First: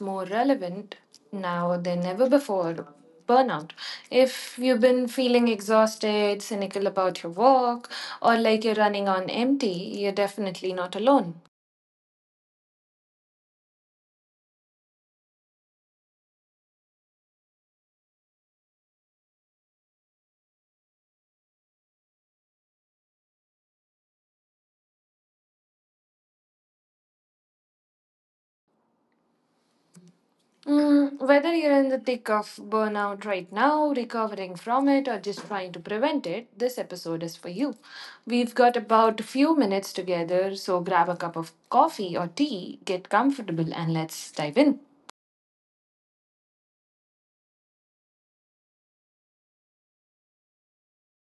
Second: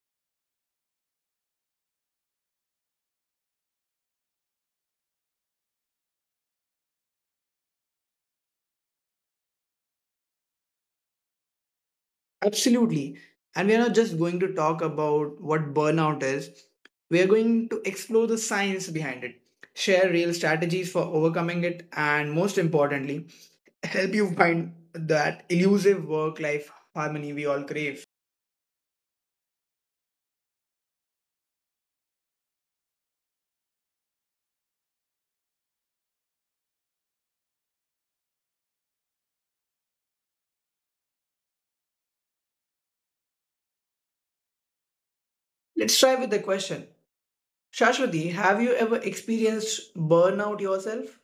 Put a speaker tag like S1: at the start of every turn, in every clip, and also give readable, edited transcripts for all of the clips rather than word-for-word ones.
S1: more relevant now than ever before burnout. If you've been feeling exhausted, cynical about your work, or like you're running on empty, you're definitely not alone.
S2: Absolutely. And we are not just going to talk about what burnout is, we are going to explore the science behind it, share real strategies for overcoming it, and most importantly, help you find that elusive work life harmony we all crave.
S1: Whether you're in the thick of burnout right now, recovering from it, or just trying to prevent it, this episode is for you. We've got about a few minutes together, so grab a cup of coffee or tea, get comfortable, and let's dive in.
S2: Let's try with the question Shashwati, have you ever experienced burnout yourself?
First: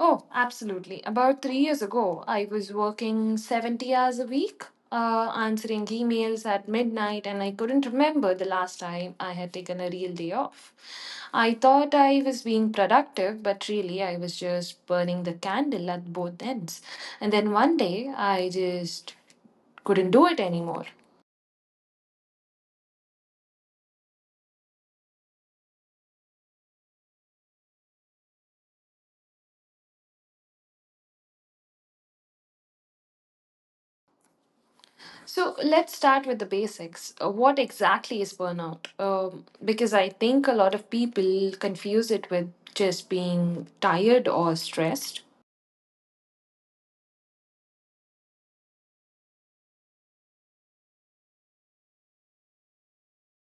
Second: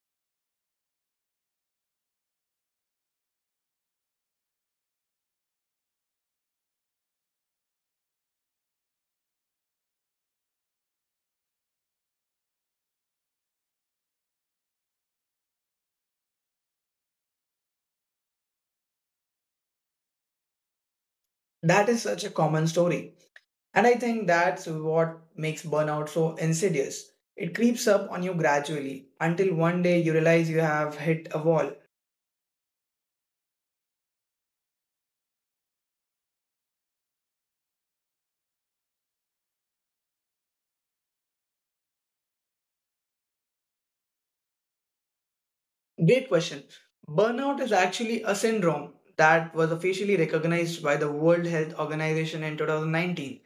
S1: Oh, absolutely. About three years ago, I was working 70 hours a week, answering emails at midnight, and I couldn't remember the last time I had taken a real day off. I thought I was being productive, but really I was just burning the candle at both ends. And then one day, I just couldn't do it anymore.
S2: That is such a common story. And I think that's what makes burnout so insidious. It creeps up on you gradually until one day you realize you have hit a wall.
S1: So let's start with the basics. What exactly is burnout? Because I think a lot of people confuse it with just being tired or stressed.
S2: Great question. Burnout is actually a syndrome that was officially recognized by the World Health Organization in 2019.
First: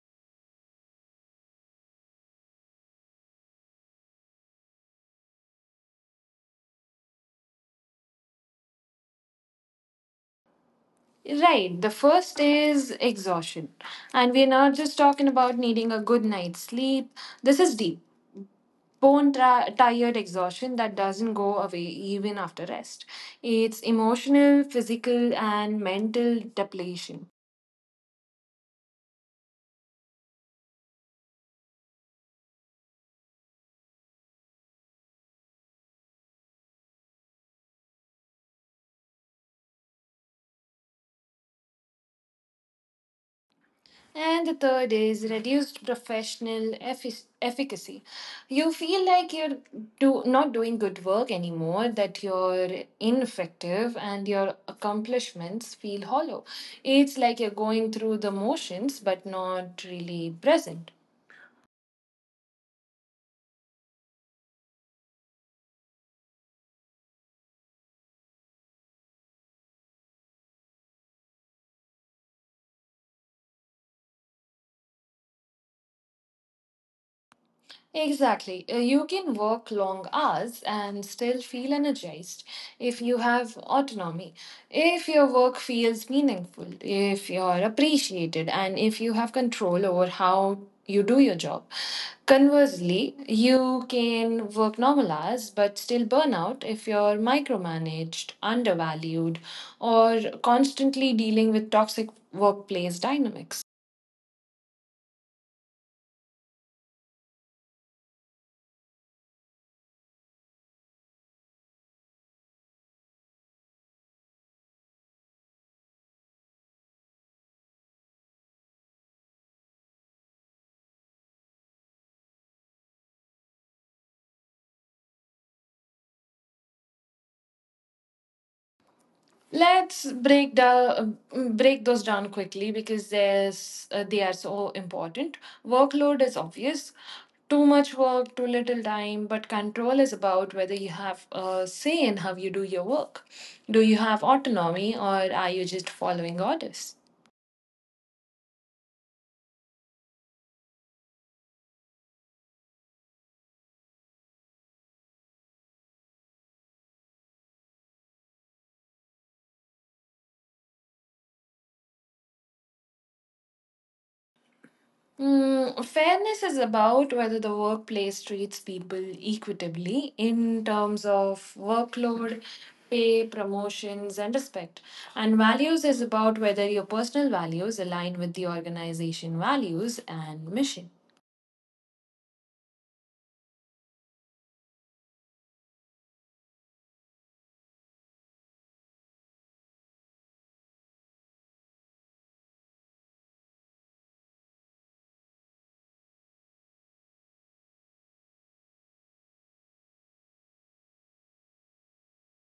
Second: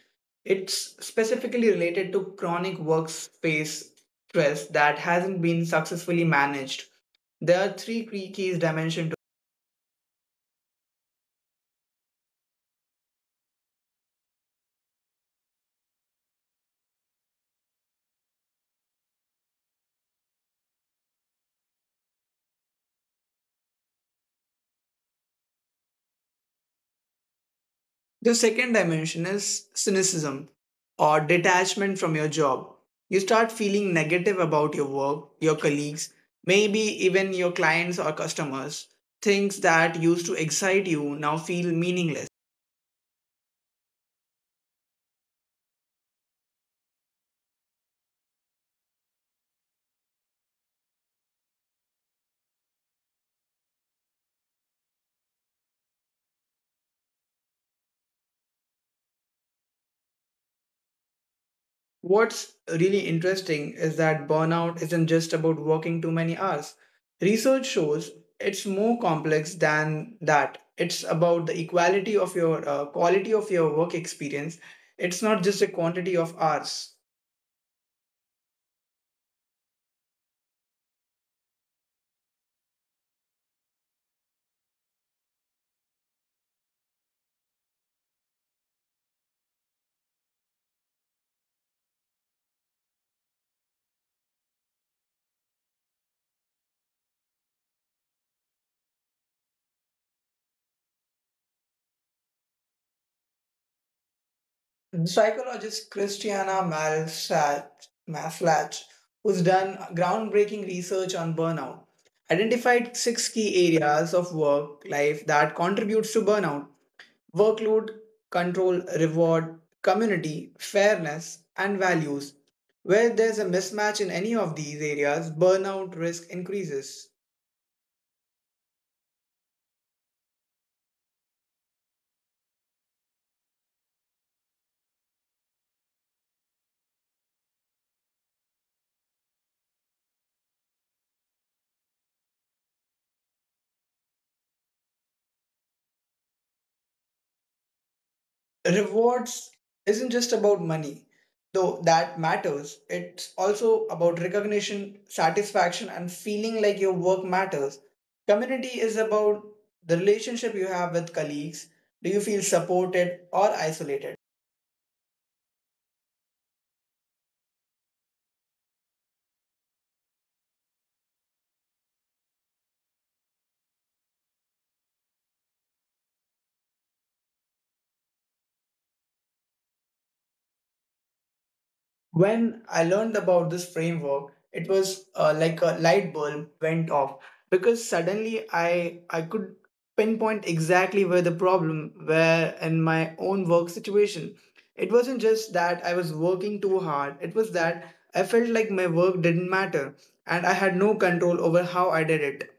S2: It's specifically related to chronic workspace stress that hasn't been successfully managed. There are three key keys dimension to
S1: Right. The first is exhaustion. And we're not just talking about needing a good night's sleep. This is deep. Bone tired exhaustion that doesn't go away even after rest. It's emotional, physical, and mental depletion.
S2: the second dimension is cynicism or detachment from your job. You start feeling negative about your work, your colleagues, maybe even your clients or customers. Things that used to excite you now feel meaningless.
S1: And the third is reduced professional efficacy. You feel like you're not doing good work anymore, that you're ineffective, and your accomplishments feel hollow. It's like you're going through the motions but not really present.
S2: What's really interesting is that burnout isn't just about working too many hours. Research shows it's more complex than that. It's about the equality of your quality of your work experience. It's not just a quantity of hours.
S1: Exactly. You can work long hours and still feel energized if you have autonomy, if your work feels meaningful, if you're appreciated, and if you have control over how you do your job. Conversely, you can work normal hours but still burn out if you're micromanaged, undervalued, or constantly dealing with toxic workplace dynamics.
S2: The Psychologist Christiana Maslach, Maslach, who's done groundbreaking research on burnout, identified six key areas of work life that contributes to burnout: workload, control, reward, community, fairness, and values. Where there's a mismatch in any of these areas, burnout risk increases.
S1: Let's break down Break those down quickly because there's they are so important. Workload is obvious. Too much work, too little time, but control is about whether you have a say in how you do your work. Do you have autonomy or are you just following orders?
S2: Rewards isn't just about money, though that matters. It's also about recognition, satisfaction, and feeling like your work matters. Community is about the relationship you have with colleagues. Do you feel supported or isolated?
S1: Fairness is about whether the workplace treats people equitably in terms of workload, pay, promotions, and respect. And values is about whether your personal values align with the organization values and mission.
S2: When I learned about this framework, it was like a light bulb went off because suddenly I could pinpoint exactly where the problem were in my own work situation. It wasn't just that I was working too hard. It was that I felt like my work didn't matter and I had no control over how I did it.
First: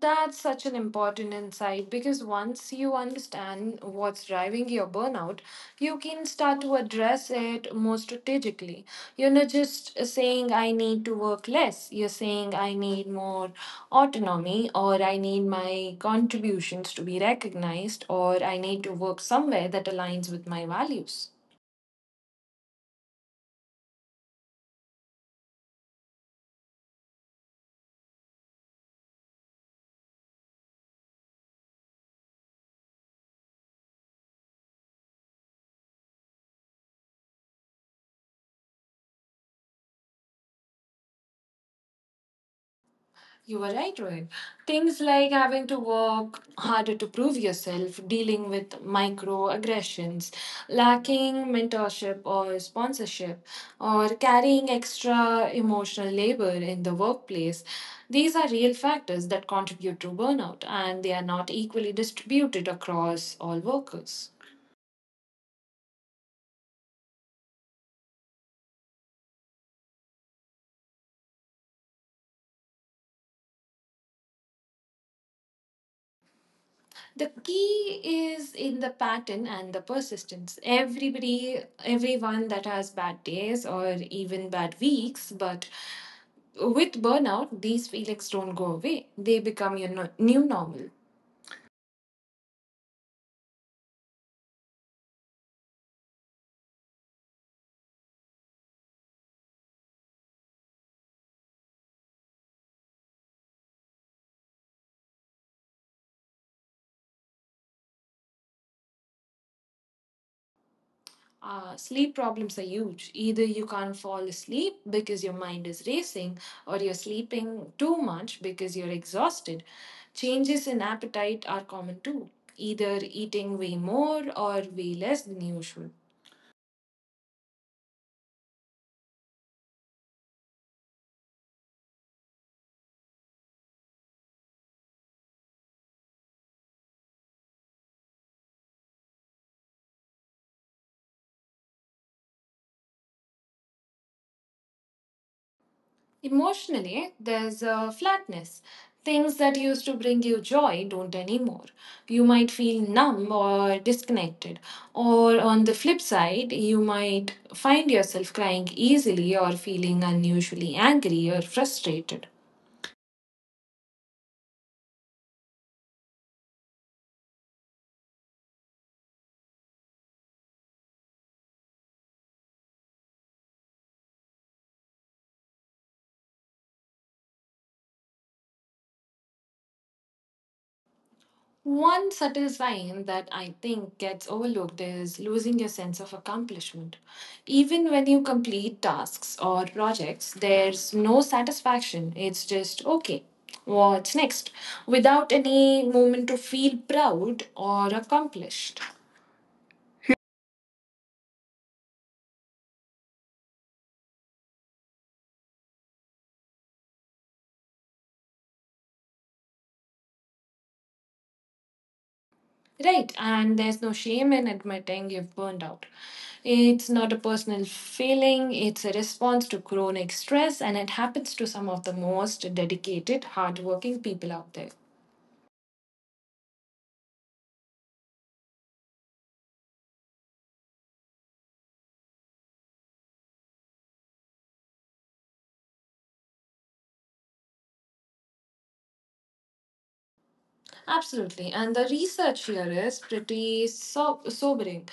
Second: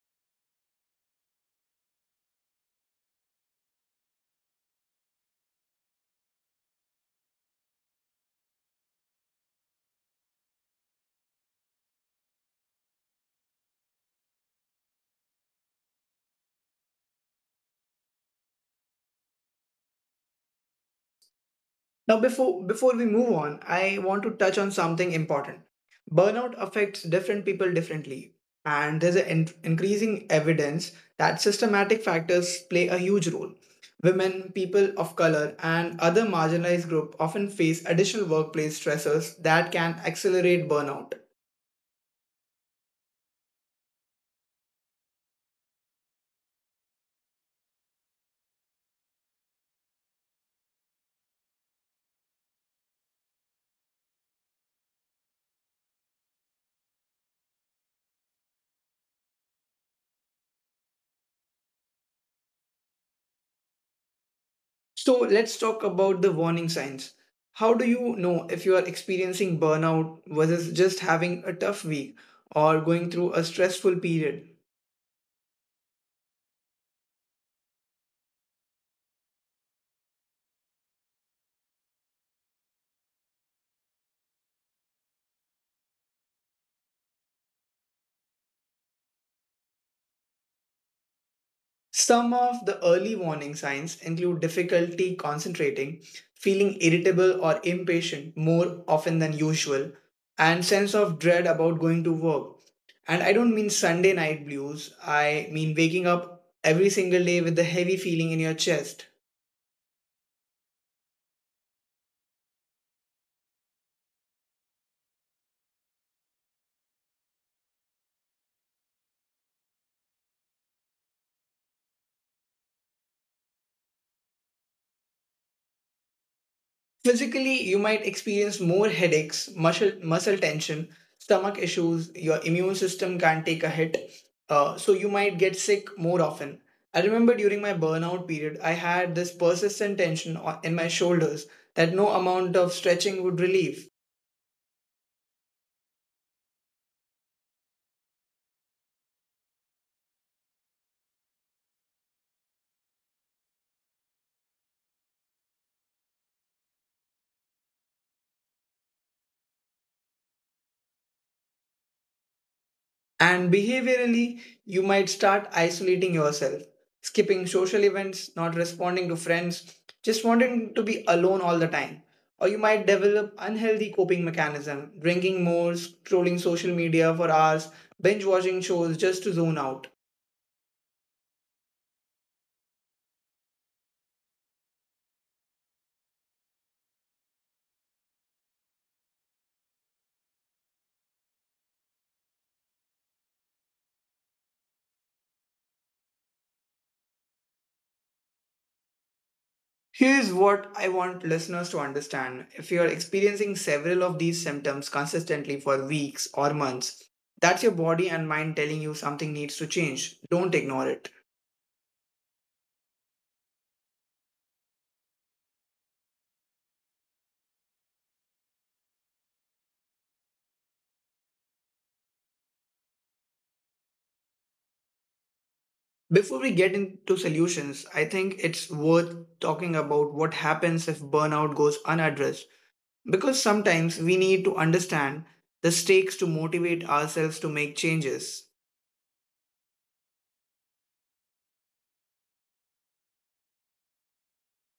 S1: That's such an important insight because once you understand what's driving your burnout, you can start to address it more strategically. You're not just saying, I need to work less. You're saying, I need more autonomy, or I need my contributions to be recognized, or I need to work somewhere that aligns with my values.
S2: Now, before we move on, I want to touch on something important. Burnout affects different people differently, and there's an increasing evidence that systematic factors play a huge role. Women, people of color, and other marginalized groups often face additional workplace stressors that can accelerate burnout.
S1: You were right, Rohit. Things like having to work harder to prove yourself, dealing with microaggressions, lacking mentorship or sponsorship, or carrying extra emotional labor in the workplace. These are real factors that contribute to burnout, and they are not equally distributed across all workers.
S2: So, let's talk about the warning signs. How do you know if you are experiencing burnout versus just having a tough week or going through a stressful period?
S1: The key is in the pattern and the persistence. Everyone that has bad days or even bad weeks, but with burnout, these feelings don't go away. They become your new normal.
S2: Some of the early warning signs include difficulty concentrating, feeling irritable or impatient more often than usual, and sense of dread about going to work. And I don't mean Sunday night blues, I mean waking up every single day with the heavy feeling in your chest.
S1: Sleep problems are huge. Either you can't fall asleep because your mind is racing, or you're sleeping too much because you're exhausted. Changes in appetite are common too, either eating way more or way less than usual.
S2: Physically, you might experience more headaches, muscle tension, stomach issues. Your immune system can't take a hit, so you might get sick more often. I remember during my burnout period, I had this persistent tension in my shoulders that no amount of stretching would relieve.
S1: Emotionally, there's a flatness. Things that used to bring you joy don't anymore. You might feel numb or disconnected. Or on the flip side, you might find yourself crying easily or feeling unusually angry or frustrated.
S2: And behaviorally, you might start isolating yourself, skipping social events, not responding to friends, just wanting to be alone all the time. Or you might develop unhealthy coping mechanism, drinking more, scrolling social media for hours, binge watching shows just to zone out.
S1: One subtle sign that I think gets overlooked is losing your sense of accomplishment. Even when you complete tasks or projects, there's no satisfaction. It's just, okay, what's next? Without any moment to feel proud or accomplished.
S2: Here's what I want listeners to understand. If you're experiencing several of these symptoms consistently for weeks or months, that's your body and mind telling you something needs to change. Don't ignore it.
S1: Right, and there's no shame in admitting you've burned out. It's not a personal feeling, it's a response to chronic stress, and it happens to some of the most dedicated, hardworking people out there.
S2: Before we get into solutions, I think it's worth talking about what happens if burnout goes unaddressed. Because sometimes we need to understand the stakes to motivate ourselves to make changes.
S1: Absolutely. And the research here is pretty sobering.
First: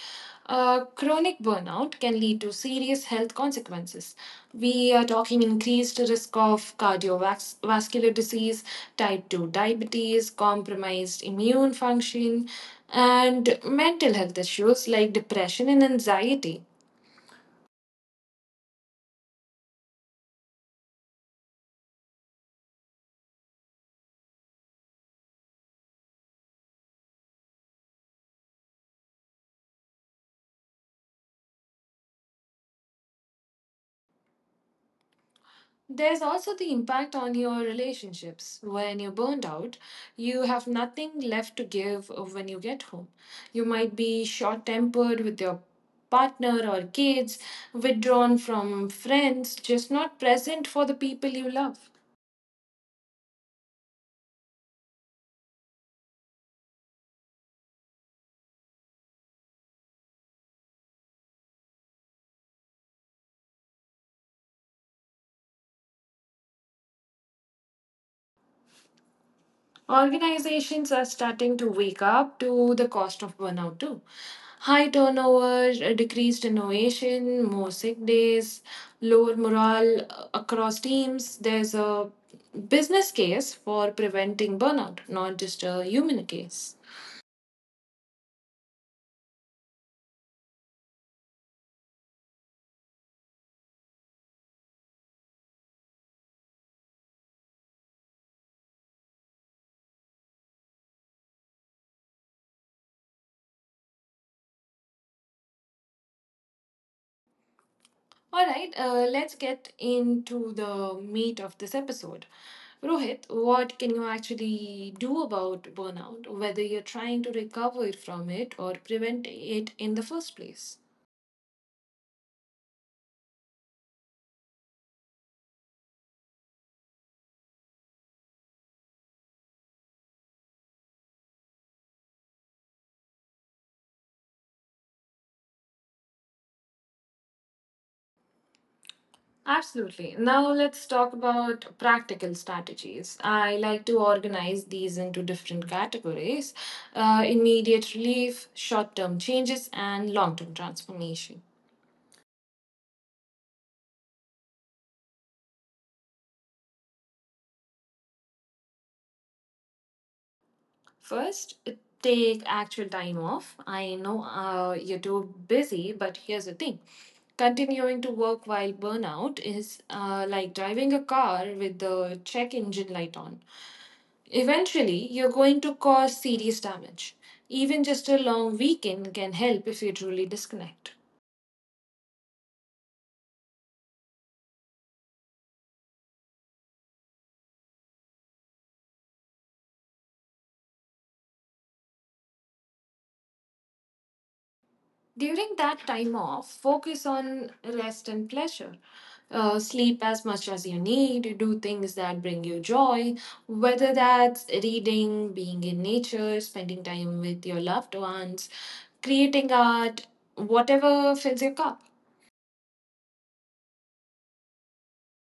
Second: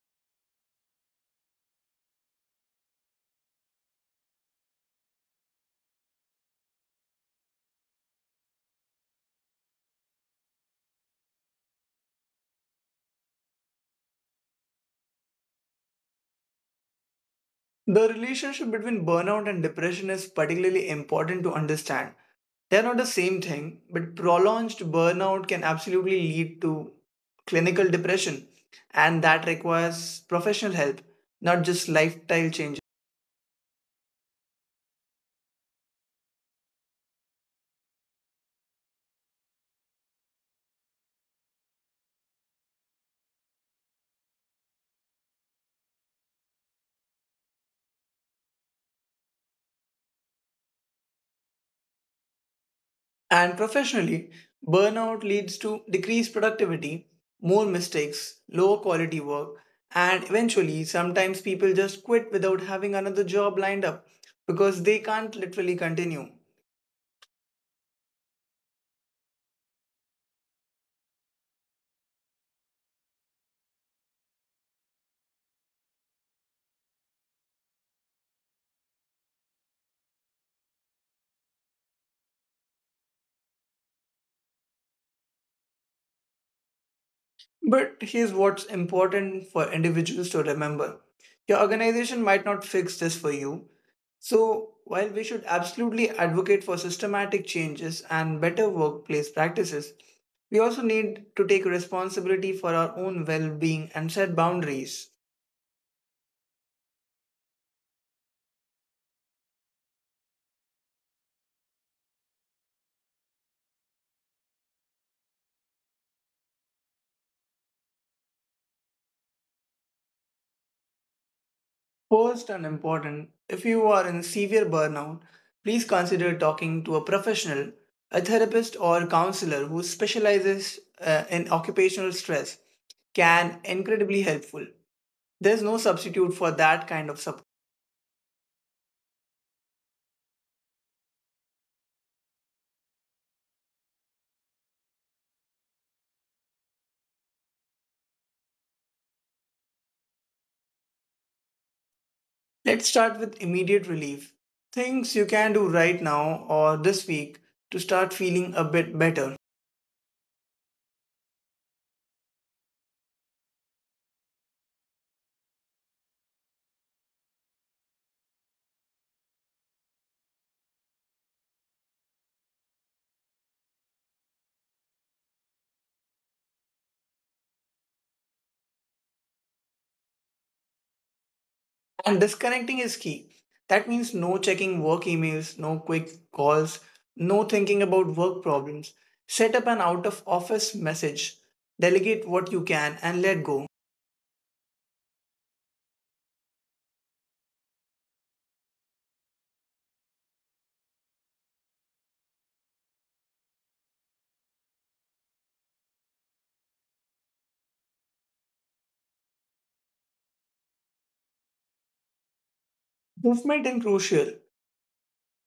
S1: Chronic burnout can lead to serious health consequences. We are talking increased risk of cardiovascular disease, type 2 diabetes, compromised immune function, and mental health issues like depression and anxiety.
S2: The relationship between burnout and depression is particularly important to understand. They are not the same thing, but prolonged burnout can absolutely lead to clinical depression, and that requires professional help, not just lifestyle changes.
S1: There's also the impact on your relationships. When you're burned out, you have nothing left to give when you get home. You might be short tempered with your partner or kids, withdrawn from friends, just not present for the people you love.
S2: And professionally, burnout leads to decreased productivity, more mistakes, lower quality work, and eventually, sometimes people just quit without having another job lined up because they can't literally continue.
S1: Organizations are starting to wake up to the cost of burnout too. High turnover, decreased innovation, more sick days, lower morale across teams. There's a business case for preventing burnout, not just a human case.
S2: But here's what's important for individuals to remember, your organization might not fix this for you. So, while we should absolutely advocate for systematic changes and better workplace practices, we also need to take responsibility for our own well being and set boundaries.
S1: All right, let's get into the meat of this episode. Rohit, what can you actually do about burnout, whether you're trying to recover from it or prevent it in the first place?
S2: First and important, if you are in severe burnout, please consider talking to a professional, a therapist, or counselor who specializes in occupational stress can incredibly helpful. There's no substitute for that kind of support.
S1: Absolutely. Now let's talk about practical strategies. I like to organize these into different categories, immediate relief, short term changes, and long term transformation.
S2: Let's start with immediate relief. Things you can do right now or this week to start feeling a bit better.
S1: First, take actual time off. I know you're too busy, but here's the thing continuing to work while burnout is like driving a car with the check engine light on. Eventually, you're going to cause serious damage. Even just a long weekend can help if you truly disconnect.
S2: And disconnecting is key. That means no checking work emails, no quick calls, no thinking about work problems. Set up an out of office message. Delegate what you can and let go.
S1: During that time off, focus on rest and pleasure. Sleep as much as you need, do things that bring you joy, whether that's reading, being in nature, spending time with your loved ones, creating art, whatever fills your cup.
S2: Movement is crucial.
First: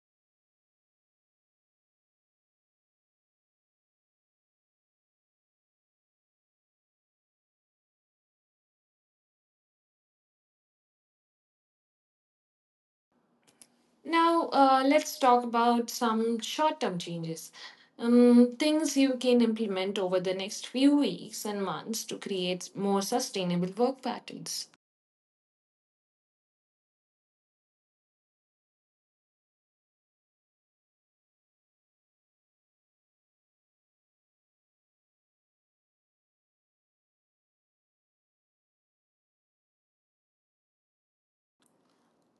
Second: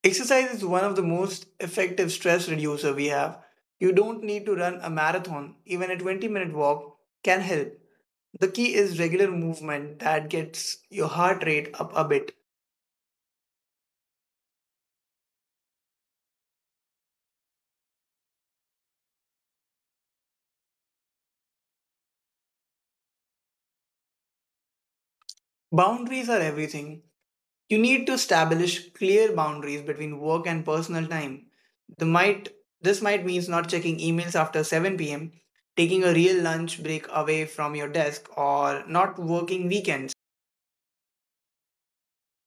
S2: Exercise is one of the most effective stress reducer we have. You don't need to run a marathon. Even a 20-minute walk can help. The key is regular movement that gets your heart rate up a bit.
S1: Now, let's talk about some short term changes. Things you can implement over the next few weeks and months to create more sustainable work patterns.
S2: Boundaries are everything. You need to establish clear boundaries between work and personal time. The might This might mean not checking emails after 7 p.m., taking a real lunch break away from your desk or not working weekends.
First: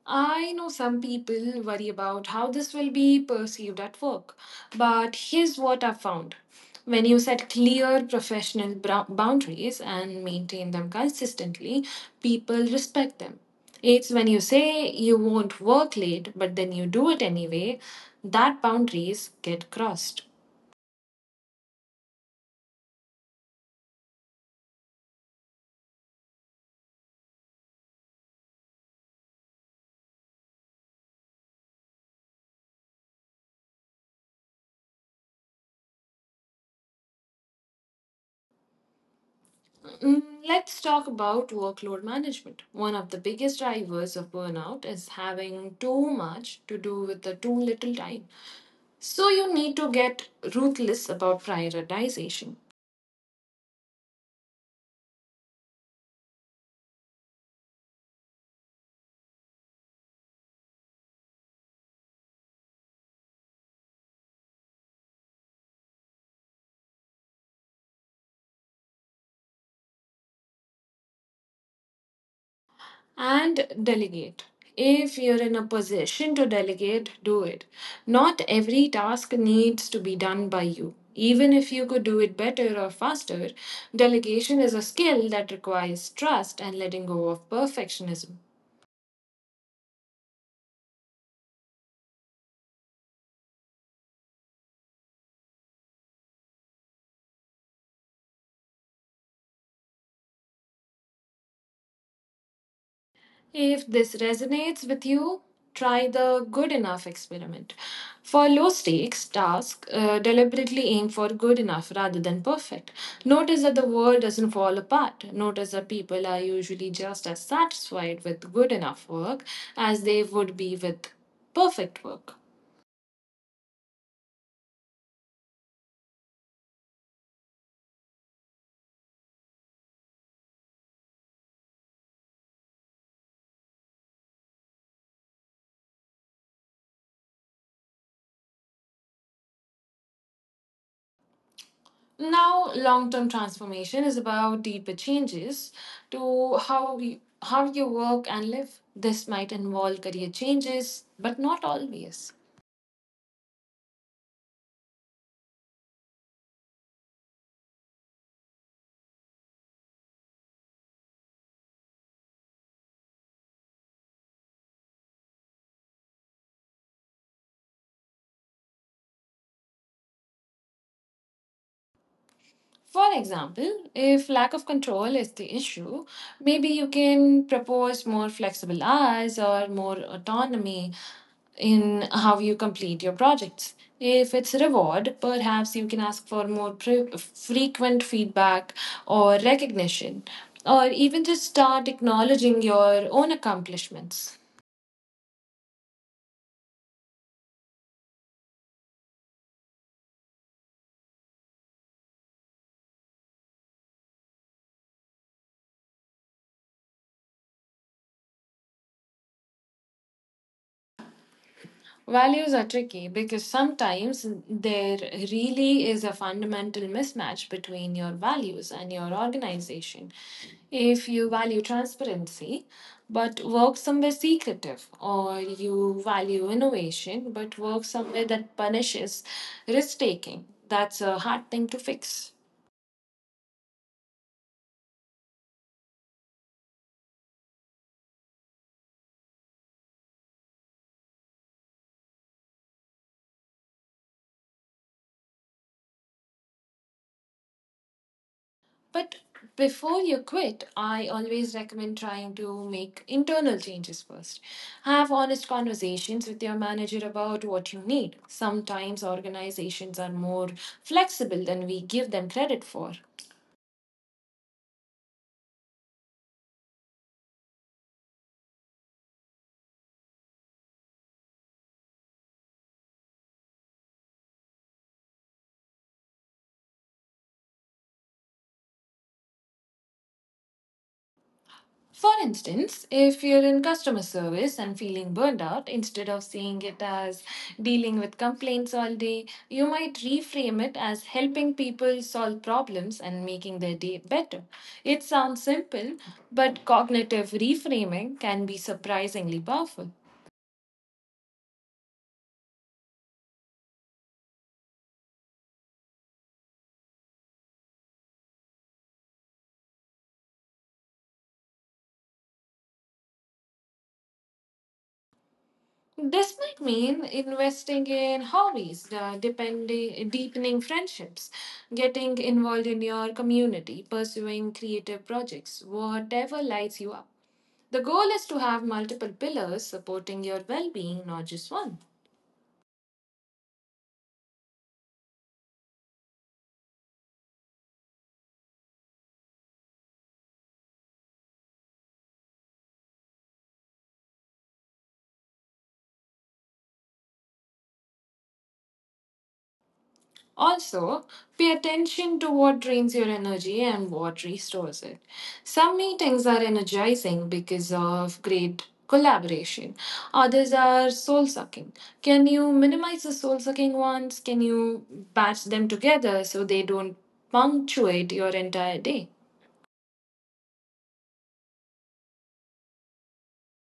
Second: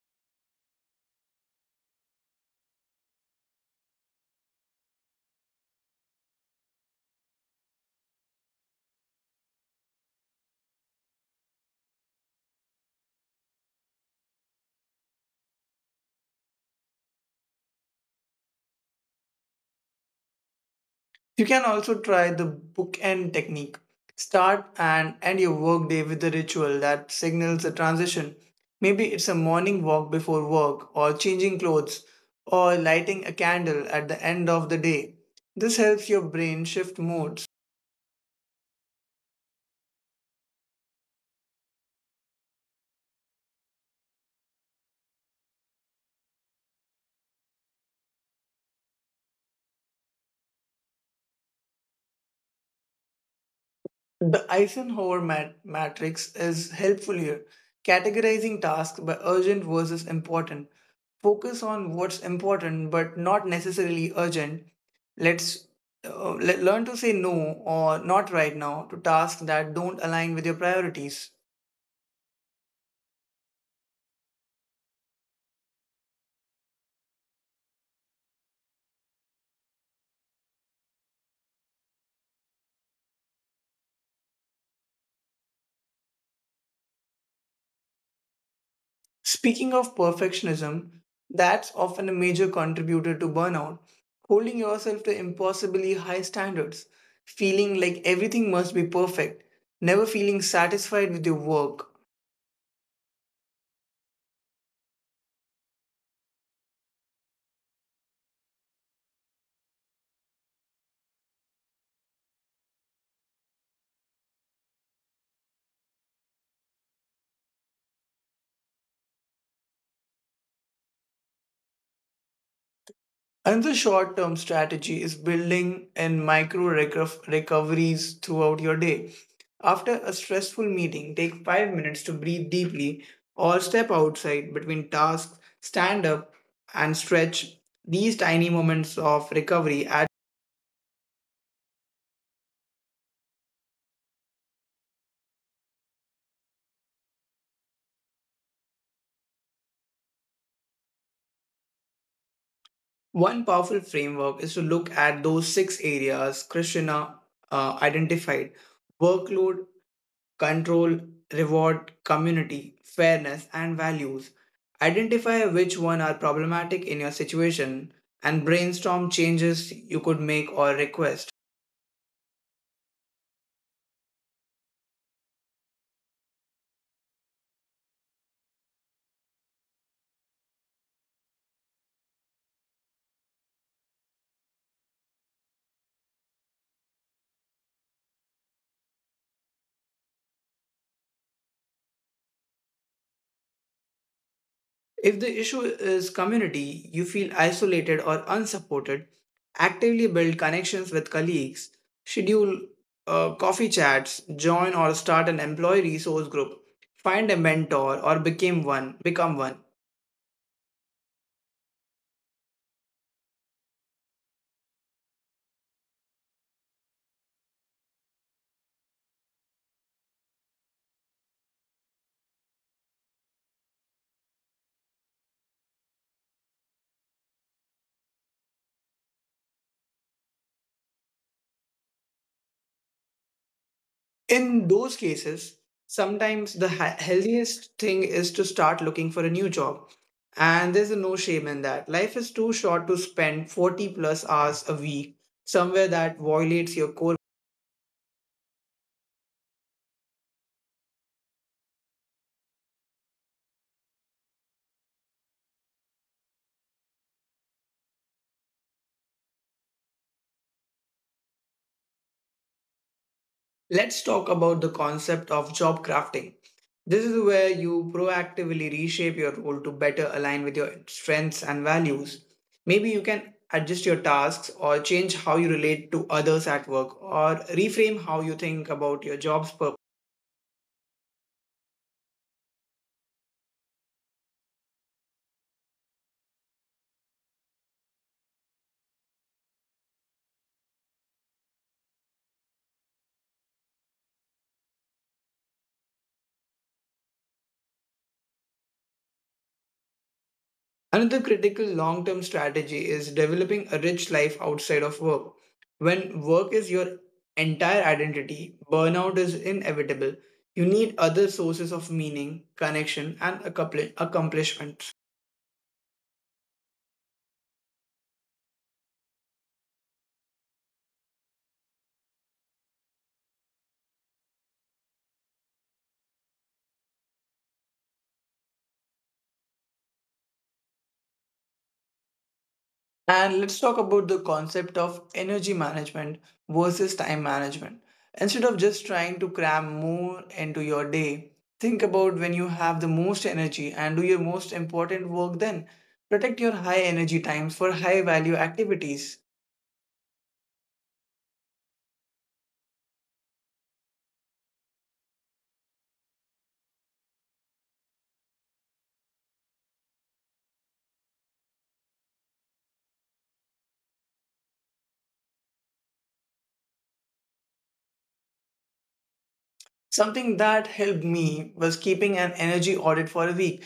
S1: I know some people worry about how this will be perceived at work, but here's what I've found. When you set clear professional boundaries and maintain them consistently, people respect them. It's when you say you won't work late, but then you do it anyway, that boundaries get crossed.
S2: You can also try the bookend technique. Start and end your workday with a ritual that signals a transition. Maybe it's a morning walk before work, or changing clothes, or lighting a candle at the end of the day. This helps your brain shift modes.
S1: Mm, Let's talk about workload management. One of the biggest drivers of burnout is having too much to do with the too little time. So you need to get ruthless about prioritization
S2: The Eisenhower matrix is helpful here, categorizing tasks by urgent versus important. Focus on what's important but not necessarily urgent. Let's learn to say no or not right now to tasks that don't align with your priorities.
S1: and delegate. If you're in a position to delegate, do it. Not every task needs to be done by you. Even if you could do it better or faster, delegation is a skill that requires trust and letting go of perfectionism.
S2: Speaking of perfectionism, that's often a major contributor to burnout. Holding yourself to impossibly high standards, feeling like everything must be perfect, never feeling satisfied with your work.
S1: If this resonates with you, try the good enough experiment. For low stakes tasks, deliberately aim for good enough rather than perfect. Notice that the world doesn't fall apart. Notice that people are usually just as satisfied with good enough work as they would be with perfect work.
S2: Another short term strategy is building in micro recoveries throughout your day. After a stressful meeting, take 5 minutes to breathe deeply or step outside between tasks, stand up, and stretch. These tiny moments of recovery add.
S1: Now, long term transformation is about deeper changes to how you work and live. This might involve career changes, but not always.
S2: One powerful framework is to look at those six areas Krishna identified: workload, control, reward, community, fairness, and values. Identify which one are problematic in your situation and brainstorm changes you could make or request.
S1: For example, if lack of control is the issue, maybe you can propose more flexible hours or more autonomy in how you complete your projects. If it's reward, perhaps you can ask for more frequent feedback or recognition, or even just start acknowledging your own accomplishments.
S2: If the issue is community, you feel isolated or unsupported, actively build connections with colleagues, schedule coffee chats, join or start an employee resource group, find a mentor or become one.
S1: Values are tricky because sometimes there really is a fundamental mismatch between your values and your organization. If you value transparency but work somewhere secretive, or you value innovation but work somewhere that punishes risk taking, that's a hard thing to fix.
S2: In those cases, sometimes the healthiest thing is to start looking for a new job. And there's a no shame in that. Life is too short to spend 40 plus hours a week somewhere that violates your core.
S1: But before you quit, I always recommend trying to make internal changes first. Have honest conversations with your manager about what you need. Sometimes organizations are more flexible than we give them credit for.
S2: Let's talk about the concept of job crafting. This is where you proactively reshape your role to better align with your strengths and values. Maybe you can adjust your tasks or change how you relate to others at work or reframe how you think about your job's purpose.
S1: For instance, if you're in customer service and feeling burned out, instead of seeing it as dealing with complaints all day, you might reframe it as helping people solve problems and making their day better. It sounds simple, but cognitive reframing can be surprisingly powerful.
S2: Another critical long term strategy is developing a rich life outside of work. When work is your entire identity, burnout is inevitable. You need other sources of meaning, connection, and accomplishment.
S1: This might mean investing in hobbies, deepening friendships, getting involved in your community, pursuing creative projects, whatever lights you up. The goal is to have multiple pillars supporting your well being, not just one.
S2: And let's talk about the concept of energy management versus time management. Instead of just trying to cram more into your day, think about when you have the most energy and do your most important work then. Protect your high energy times for high value activities.
S1: Also, pay attention to what drains your energy and what restores it. Some meetings are energizing because of great collaboration, others are soul sucking. Can you minimize the soul sucking ones? Can you batch them together so they don't punctuate your entire day?
S2: Something that helped me was keeping an energy audit for a week.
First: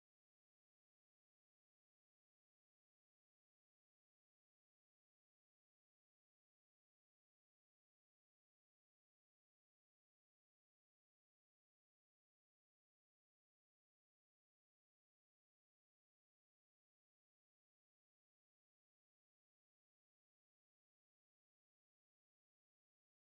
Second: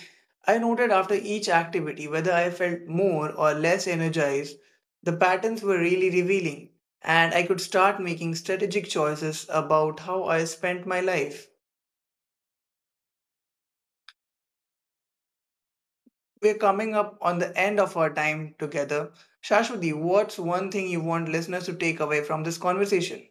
S2: I noted after each activity whether I felt more or less energized. The patterns were really revealing, and I could start making strategic choices about how I spent my life. We're coming up on the end of our time together. Shashwati, what's one thing you want listeners to take away from this conversation?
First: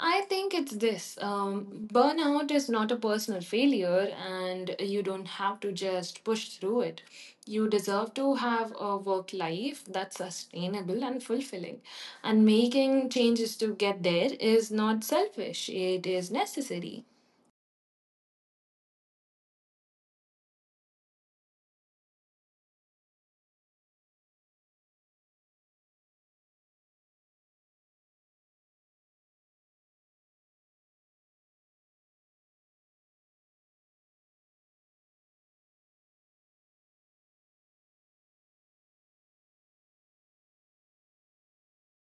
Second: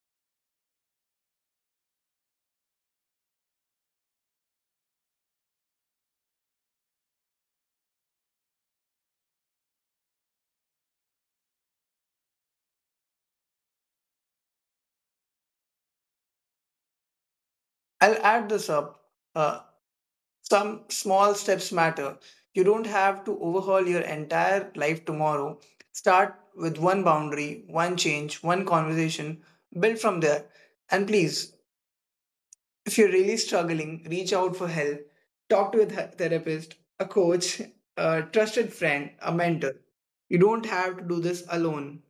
S1: I think it's this, burnout is not a personal failure, and you don't have to just push through it. You deserve to have a work life that's sustainable and fulfilling. And making changes to get there is not selfish, it is necessary.
S2: I'll add this up. Uh, some small steps matter. You don't have to overhaul your entire life tomorrow. Start with one boundary, one change, one conversation, build from there. And please, if you're really struggling, reach out for help. Talk to a therapist, a coach, a trusted friend, a mentor. You don't have to do this alone.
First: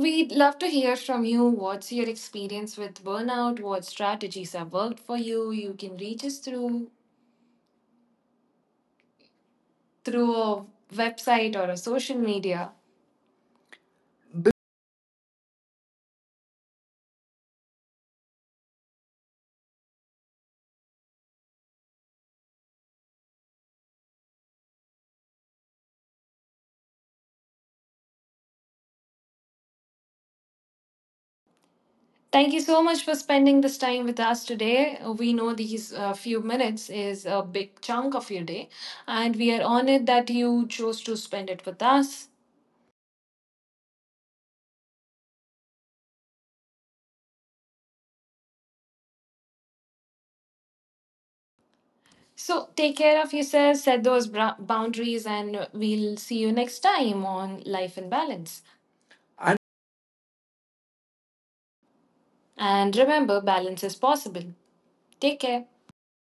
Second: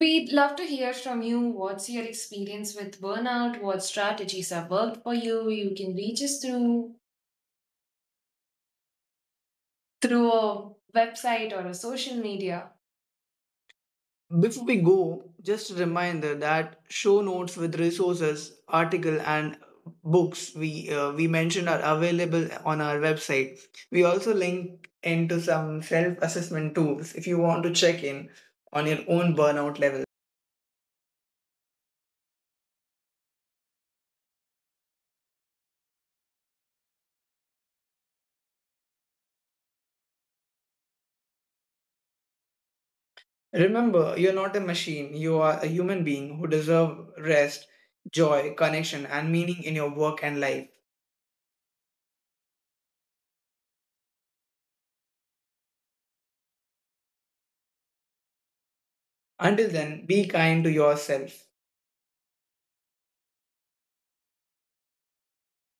S2: We'd love
S1: love
S2: to
S1: to
S2: hear
S1: hear
S2: from
S1: from
S2: you.
S1: you. What's
S2: What's your
S1: your experience
S2: experience with
S1: with burnout?
S2: burnout? What
S1: What
S2: strategies
S1: strategies
S2: have
S1: have worked
S2: worked for
S1: for
S2: you?
S1: you? You
S2: You
S1: can
S2: can reach
S1: reach us
S2: us
S1: through
S2: through through
S1: through a
S2: a website
S1: website
S2: or
S1: or a
S2: a
S1: social
S2: social
S1: media.
S2: media. Before we go, just a reminder that show notes with resources, article, and books we mentioned are available on our website. We also link into some self-assessment tools if you want to check in on your own burnout level.
S1: Thank you so much for spending this time with us today. We know these few minutes is a big chunk of your day, and we are honored that you chose to spend it with us.
S2: Remember, you're not a machine. You are a human being who deserve rest, joy, connection, and meaning in your work and life.
S1: So take care of yourself, set those boundaries, and we'll see you next time on Life in Balance. And
S2: Until then, be kind to yourself.
S1: and remember, balance is possible. Take care.